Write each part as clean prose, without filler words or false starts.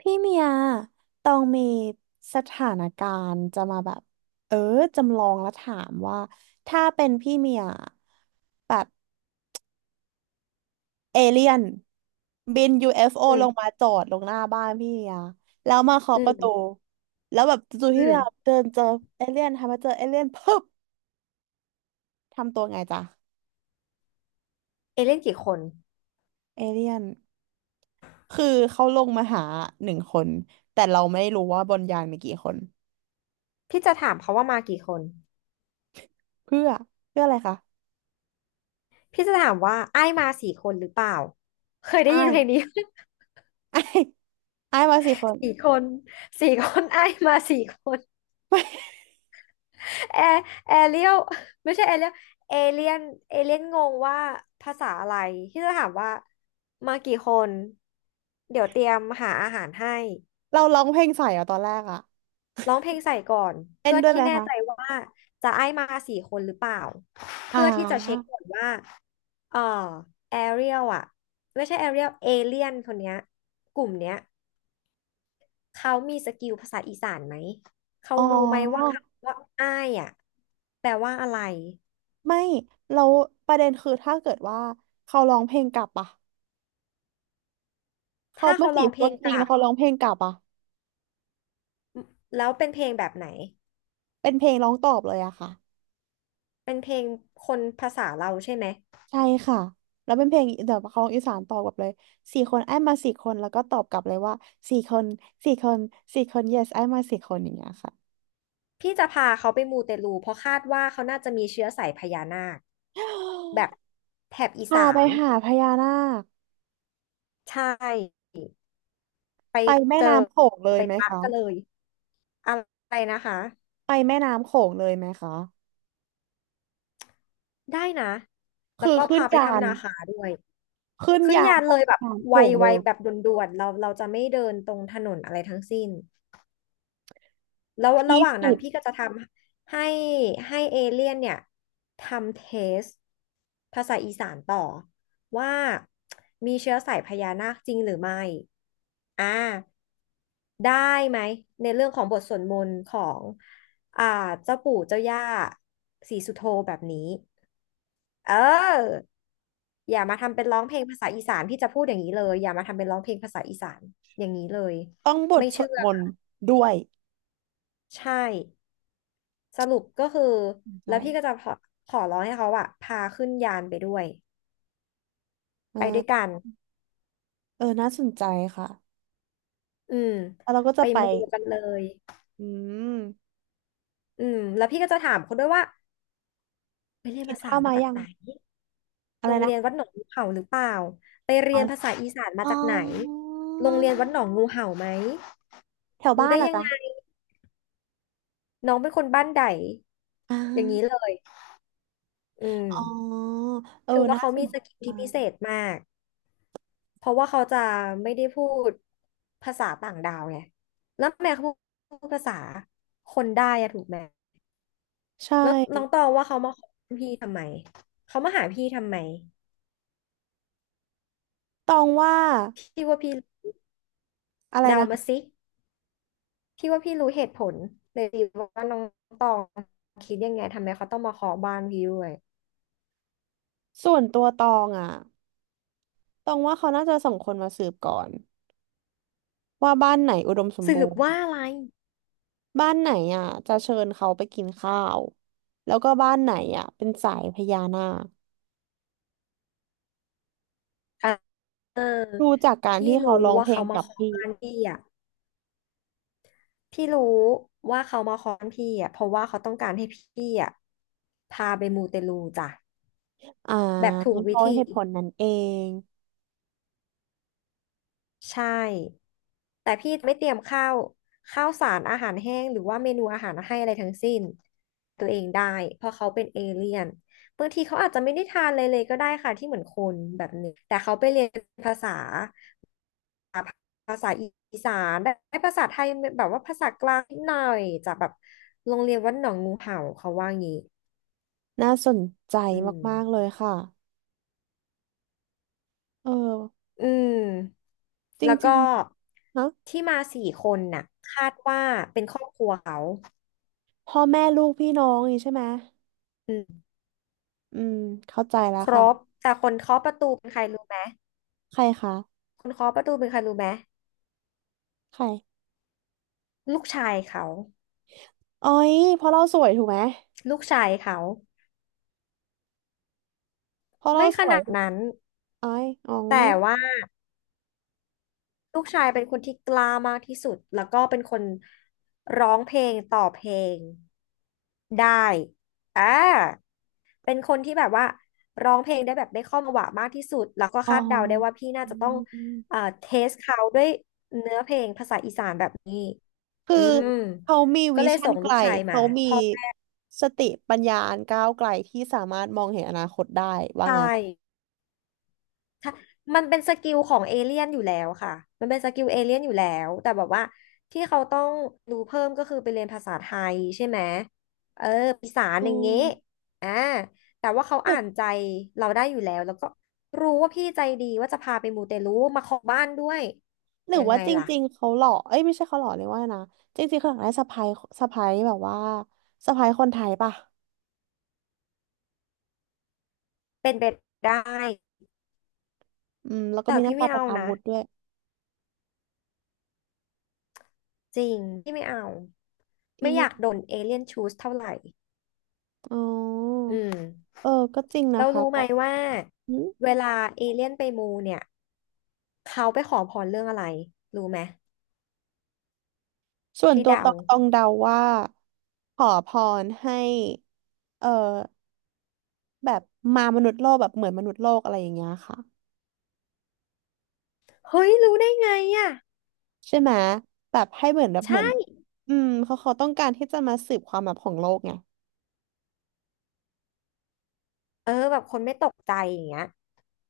พี่เมียตองมีสถานการณ์จะมาแบบเออจำลองแล้วถามว่าถ้าเป็นพี่เมียแบบเอเลี่ยนบินยูเอฟ f ออืลงมมาจอดลงหน้าบ้านพี่เมียแล้วมาเคาะอืประตูมแล้วแบบจู่ๆอืพี่มเมียเดินเจอเอเลี่ยนทำมาเจอเอเลี่ยนปึ๊บทำตัวไงจ๊ะเอเล่นกี่คนเอเลี่ยนคือเขาลงมาหาหนึ่งคนแต่เราไม่รู้ว่าบนยานมีกี่คนพี่จะถามเขาว่ามากี่คนเพื่อเพื่ออะไรคะพี่จะถามว่าไอ้มาสี่คนหรือเปล่าเคยได้อ้ายินยเพลงนี้ อ้ายอ้ายมาสี่คน สี่คนสี่คนไอ้มาสี่คนแอร์แอเรียลไม่ใช่แอเรียลเอเลียนเอเลียนงงว่าภาษาอะไรพี่จะถามว่ามากี่คนเดี๋ยวเตรียมหาอาหารให้ เราร้องเพลงใส่เหรอะตอนแรกอะร้องเพลงใส่ก่อนเต้เพื่นอด้วยที่ไหมแน่คะใจว่าจะไอ้มาสี่คนหรือเปล่าอ่เพื่อที่จะเช็คาก่อนว่าเออแอเรียลอะไม่ใช่แอเรียลเอเลียนคนเนี้ยกลุ่มเนี้ยเขามีสกิลภาษาอีสานไหมเขาอ๋อรู้ไหมว่าคำว่าอ้ายอะแปลว่าอะไรไม่ เราประเด็นคือถ้าเกิดว่าเขาร้องเพลงกลับอะเขาถ้าไม่เขาจีร้องบเพคลนงจกริงลันะบเขาร้องเพลงกลับอะแล้วเป็นเพลงแบบไหนเป็นเพลงร้องตอบเลยอะค่ะเป็นเพลงคนภาษาเราใช่ไหม ใช่ค่ะแล้วเป็นเพลงแบบเขาร้องอีสานตอบกลับเลยสี่คนไอ้มาสี่คนแล้วก็ตอบกลับเลยว่าสี่คนสี่คนสี่คน yes ไอ้มาสี่คนอย่างเงี้ยค่ะพี่จะพาเขาไปมูเตลูเพราะคาดว่าเขาน่าจะมีเชื้อสายพญานาคแบบแถบอีพาสาไปนหาพญานาคใช่ไปไปแม่เจอน้ำโขงเลยไปไหมปะคะกันเลยอะไรนะคะไปแม่น้ำโขงเลยไหมคะได้นะแล้คืวอก็ขึ้นพาไปยาทำน นาคาด้วยขึ้นขึ้นยานยานไปเลยแบบทางโป่งเลไวยๆแบบด่วนๆเราจะไม่เดินตรงถนนอะไรทั้งสิ้น แล้วระที่หว่างนั้สุนดพี่ก็จะทำให้เอเลี่ยนเนี่ยทำเทสภาษาอีสานต่อว่ามีเชื้อสายพญานาคจริงหรือไม่อ่าได้ไหมในเรื่องของบทสวดมนต์ของอ่าเจ้าปู่เจ้าย่าศรีสุโธแบบนี้เอออย่ามาทำเป็นร้องเพลงภาษาอีสานพี่จะพูดอย่างนี้เลยอย่ามาทำเป็นร้องเพลงภาษาอีสานอย่างนี้เลยต้องบทไม่สเชื่วดอมนค่ะต์ด้วยใช่ สรุปก็คือใช่แล้วพี่ก็จะขอขอร้องให้เขาอะพาขึ้นยานไปด้วยเอไปด้วอยกันเออน่าสนใจค่ะ อืมแล้วเราก็ไปจะไปมูกันเลยอืมอืมแล้วพี่ก็จะถามเขาด้วยว่าไปเรียนกินภาษาข้าวมามาจากยังไหนอะโรไรงเรียนนะวัดหนองงูเห่าหรือเปล่าไปเรีอ๋อยนภาษาอีสานมาอ๋จากไหนอโรงเรียนวัดหนองงูเห่าไหมแถวรู้บ้านได้เหรอยังไงจ๊ะน้องเป็นคนบ้านใดอ่อย่างนี้เลายอืมอ๋อเออคือว่าน่าเขาสมีนใสกิลที่พิเศจ ษมาก เพราะว่าเขาจะไม่ได้พูดภาษาต่างดาวไงแล้วแม่เขาพูดภาษาคนได้อะถูกไหมใช่แล้วน้องตองว่าเขามาขอพี่ทำไมเขามาหาพี่ทำไมตองว่า พี่ว่าพี่อะไรเดานะมาคะ สิพี่ว่าพี่รู้เหตุผลเลยสิว่าน้องตองคิดยังไงทำไมเขาต้องมาขอบ้านพี่ด้วยส่วนตัวตองอ่ะตองว่าเขาน่าจะส่งคนมาสืบก่อนว่าบ้านไหนอุดมสมสืบูบรณ์ ว่าอะไรบ้านไหนอ่ะจะเชิญเขาไปกินข้าว แล้วก็บ้านไหนอ่ะเป็นสายพญานาคเออดูจากการพี่ที่เขารู้ร้องว่าเพลเขางมากับขอพี่ บ้านพี่อ่ะ พี่รู้ว่าเขามาค้อนพี่อ่ะเพราะว่าเขาต้องการให้พี่อ่ะพาไปมูเตลูจ้ะอ่าแบบถูกเพวิราะธี เหตุผลนั้นเองใช่แต่พี่ไม่เตรียมข้าวข้าวสารอาหารแห้งหรือว่าเมนูอาหารให้อะไรทั้งสิ้นตัวเองได้เพราะเขาเป็นเอเลี่ยนบางทีเขาอาจจะไม่ได้ทานอะไรเลยก็ได้ค่ะที่เหมือนคนแบบนี้แต่เขาไปเรียนภาษาภาษาอีสานได้ภาษาไทยแบบว่าภาษากลางนิดหน่อยจากแบบโรงเรียนวัดหนองงูเห่าเขาว่างี้น่าสนใจอืมมากๆเลยค่ะ เอออืมจแล้วริงก็ๆฮะที่มาสี่คนน่ะคาดว่าเป็นครอบครัวเขา พ่อแม่ลูกพี่น้องนี่ใช่ไหม อืมอืมเข้าใจแล้วครค่ะบแต่คนเคาะประตูเป็นใครรู้ไหมใครคะคนเคาะประตูเป็นใครรู้ไหมใครลูกชายเขาอ๋อยเพราะเราสวยถูกไหมลูกชายเขาเพราะเราไม่สขวยนาดนั้นอ้อยอ๋อแต่ว่าลูกชายเป็นคนที่กล้ามากที่สุดแล้วก็เป็นคนร้องเพลงต่อเพลงได้อ่า เป็นคนที่แบบว่าร้องเพลงได้แบบได้ข้อมาหวะมากที่สุดแล้วก็อ๋อ คาดเดาได้ว่าพี่น่าจะต้องเทสเขาด้วยเนื้อเพลงภาษาอีสานแบบนี้ คืออืม เขามีก็วิเลยชั่ส่นงไกลูลกชายมาเขามีพ่อแม่สติปัญญาอันก้าวไกลที่สามารถมองเห็นอนาคตได้ว่างั้ใช่ นมันเป็นสกิลของเอเลี่ยนอยู่แล้วค่ะมันเป็นสกิลเอเลี่ยนอยู่แล้วแต่แบบว่าที่เขาต้องรู้เพิ่มก็คือไปเรียนภาษาไทยใช่ไหมเออปีสาอือย่างเงี้ยมอ่าแต่ว่าเขาหรืออ่านใจเราได้อยู่แล้วแล้วก็รู้ว่าพี่ใจดีว่าจะพาไปมูเตลูมาขอบ้านด้วยหรือยังว่าไงจล่ะริงๆเขาหล่อเอ้ยไม่ใช่เขาหล่อเลยกว่านะจริงๆเขาอยากได้สะใภ้สะใภ้แบบว่าสะใภ้คนไทยป่ะเป็นไปได้อืมแล้วก็แต่มีหน้าพี่ตาไม่เป็นเอาอานะวุธด้วยจริงพี่ไม่เอาที่ไม่อไม่ยากโดนเอเลี่ยนชูสเท่าไหร่ อ๋ออืมเออก็จริงนะเราคะรู้ไหมเขาว่าอืมเวลาเอเลี่ยนไปมูเนี่ยเขาไปขอพรเรื่องอะไรรู้ไหมส่วนให้ตัวตเดาองตองเดาว่าขอพรให้เออแบบมามนุษย์โลกแบบเหมือนมนุษย์โลกอะไรอย่างเงี้ยค่ะ เฮ้ยรู้ได้ไงอ่ะใช่ไหมแบบให้เหมือนแบบเหมือนใช่อืมเขาต้องการที่จะมาสืบความลับของโลกไงเออแบบคนไม่ตกใจอย่างเงี้ย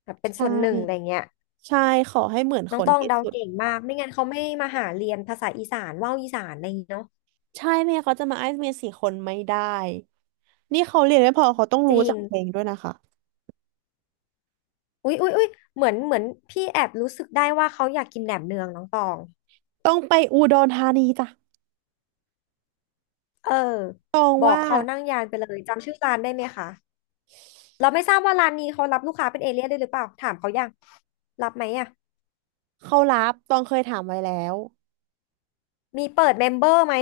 แบบเป็นใช่ส่วนหนึ่งอะไรเงี้ยใช่ขอให้เหมือนน้คองนต้องที่เดาสุดเก่งมากไม่งั้นเขาไม่มาหาเรียนภาษาอีสานว่าวอีสานอะไรอย่างเงี้เนาะใช่ไม่งั้นเขาจะมาไอซ์เมียสี่คนไม่ได้นี่เขาเรียนไม่พอเขาต้องจรู้ริจังกเพลงด้วยนะคะอุ๊ยเหมือนพี่แอบรู้สึกได้ว่าเขาอยากกินแหนมเนืองน้องตองต้องไปอุดรธานีจ้ะเออตองบอกว่าเขานั่งยานไปเลยจำชื่อร้านได้ไหมคะ เราไม่ทราบว่าร้านนี้เขารับลูกค้าเป็นเอเลี่ยนด้วยหรือเปล่าถามเขายังรับไหมอ่ะเขารับตองเคยถามไว้แล้วมีเปิดเมมเบอร์ไหม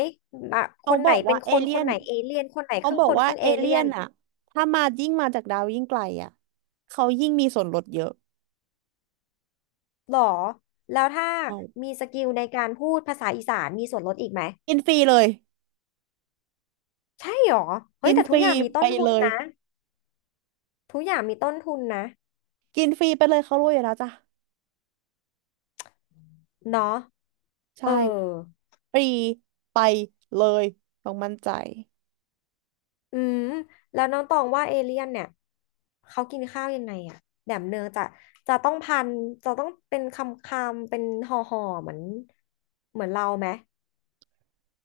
อ่ะคเขานบไหนอกเป็ว่านเอคนเลี่คยนนไหนเอเลี่ยนคนไหนคเขารึ่บงอคกนว่าครึ่งเอเอเลี่เลี่ยยนนอะถ้ามายิ่งมาจากดาวยิ่งไกลอะเขายิ่งมีส่วนลดเยอะหรอแล้วถ้าใช่มีสกิลในการพูดภาษาอีสานมีส่วนลดอีกไหมกินฟรีเลยใช่หรอเฮ้กิยนแต่ฟทุกรีอย่างมีต้ไปนทุเลนย นะทุกอย่างมีต้นทุนนะกินฟรีไปเลยเขารวยอยู่แล้วจ้ะเนาะเอใช่อ ฟรีไปเลยต้องมั่นใจอืมแล้วน้องตองว่าเอเลี่ยนเนี่ยเขากินข้าวยังไงอะแบบเนื้อจะจะต้องพันจะต้องเป็นคำคำเป็นห่อห่อเหมือนเราไหม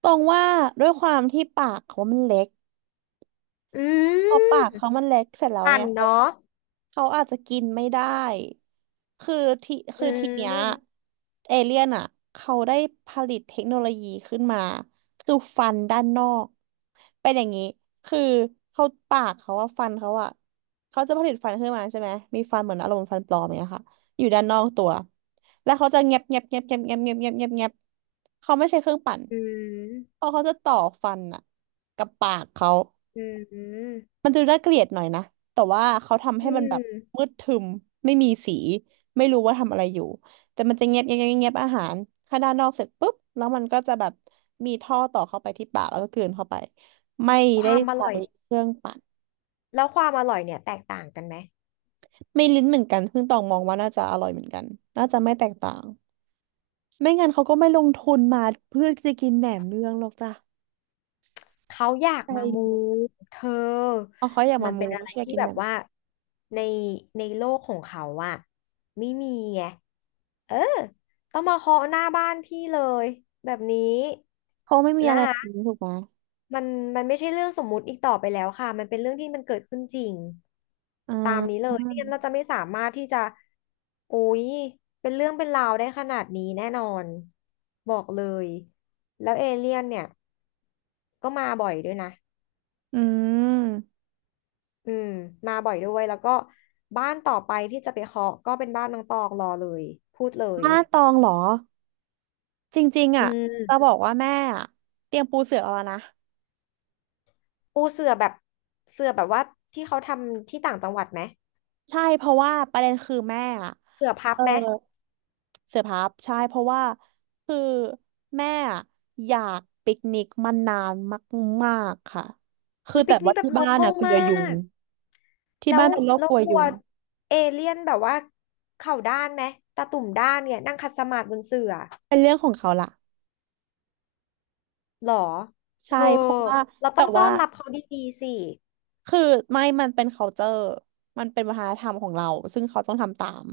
ตรงว่าด้วยความที่ปากเขามันเล็ก อืพอมปากเขามันเล็กเสร็จแล้วพัเนี่นยเขาเนาะเขาอาจจะกินไม่ได้คือที่คือือทีเนี้ยมเอเลี่ยนอ่ะเขาได้ผลิตเทคโนโลยีขึ้นมาคือฟันด้านนอกเป็นอย่างนี้คือเขาปากเขาอะฟันเขาอะเขาจะผลิตฟันขึ้นมาใช่ไหมมีฟันเหมือนอารมณ์ฟันปลอมอย่างเงี้ยค่ะอยู่ด้านนอกตัวแล้วเขาจะเงียบเงียบเงียบเงียบเงียบเงียบเงียบเงียบเงียบเขาไม่ใช้เครื่องปั่นอืมเพราะเขาจะต่อฟันอะกับปากเขา อืมมันดูน่าเกลียดหน่อยนะแต่ว่าเขาทำอืให้มันแบบมมืดทึมไม่มีสีไม่รู้ว่าทำอะไรอยู่ แต่มันจะเงียบเงียบเงียบเงียบอาหารข้างด้านนอกเสร็จปุ๊บแล้วมันก็จะแบบมีท่อต่อเข้าไปที่ปากแล้วก็กลืนเข้าไปไม่คได้วามอใช้ร่อยเครื่องปั่นแล้วความอร่อยเนี่ยแตกต่างกันไหม ไม่ลิ้นเหมือนกันเพิ่งตองมองว่าน่าจะอร่อยเหมือนกันน่าจะไม่แตกต่างไม่งั้นเขาก็ไม่ลงทุนมาเพื่อจะกินแหนมเนืองหรอกจ้ะเขาอยากใชมามู่เธอเอาเขาอยากมัมานมูเป็นอะไม่ไรใช่อยากที่กินแบแหนบมว่าในในโลกของเขาอะไม่มีไงเออต้องมาเคาะหน้าบ้านพี่เลยแบบนี้เพราะไม่มีอะนะไรแบคะบนี้ถูกไหมมันมันไม่ใช่เรื่องสมมุติอีกต่อไปแล้วค่ะมันเป็นเรื่องที่มันเกิดขึ้นจริงอ่นนี้เลายไม่งั้นเราจะไม่สามารถที่จะโอ้ยเป็นเรื่องเป็นราวได้ขนาดนี้แน่นอนบอกเลยแล้วเอเลี่ยนเนี่ยก็มาบ่อยด้วยนะ อืม อืมมาบ่อยด้วยแล้วก็บ้านต่อไปที่จะไปเคาะก็เป็นบ้านน้องตองรอเลยพูดเลยมานตองเหรอจริงๆอือ่ะจะบมอกว่าแม่อะเตรียมปูเสือเอาแล้วนะปูเสื่อแบบเสื่อแบบว่าที่เขาทำที่ต่างจังหวัดไหมใช่เพราะว่าประเด็นคือแม่อะเสื่อพับเออไหมเสือพับใช่เพราะว่าคือแม่อะอยากปิกนิกมานานมากๆค่ะคืออุ้ยแต่ปิกว่านี่แบบที่โลบ้าคนออ่ะลกลัมาวยุงกที่แล้บ้าวนเป็นโรคแล้กวลัวกลัยุวงเอเลี่ยนแบบว่าเข่าด้านไหมตาตุ่มด้านเนี่ยนั่งคัดสมาธิบนเสื่อเป็นเรื่องของเขาล่ะหรอเธใช่อเพราะว่าเราต้แต่องต้อว่า นรับเขาดีๆสิคือไม่มันเป็น culture มันเป็นวัฒนธรรมของเราซึ่งเขาต้องทำตาม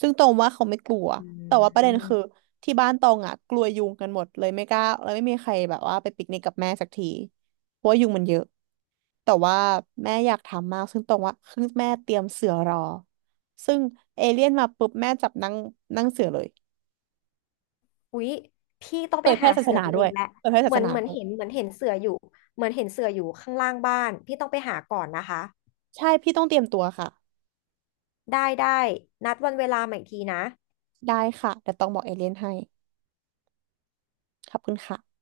ซึ่งตรงว่าเขาไม่กลัวอืแต่ว่าประเด็นคือม ที่บ้านตรงอ่ะกลัวยุงกันหมดเลยไม่กล้า แล้วไม่มีใครแบบว่าไปปิกนิกกับแม่สักทีเพราะว่ายุงมันเยอะแต่ว่าแม่อยากทำมากซึ่งตรงว่าคือแม่เตรียมเสือรอซึ่งเอเลี่ยนมาปุ๊บแม่จับนั่งนั่งเสือเลยอุ๊ยพี่ต้องเผไปยแพร่หาศาสเสือนาตัวด้เอวยงแหละเผยแพร่ศาเหมืสอนนาเหมือนด้วยเห็นเสืออยู่ เหมือนเห็นเสืออยู่ข้างล่างบ้าน พี่ต้องไปหาก่อนนะคะ ใช่พี่ต้องเตรียมตัวค่ะได้ได้ นัดวันเวลาใหม่อีกทีนะได้ค่ะแต่ต้องบอกเอเลี่ยนให้ขอบคุณค่ะ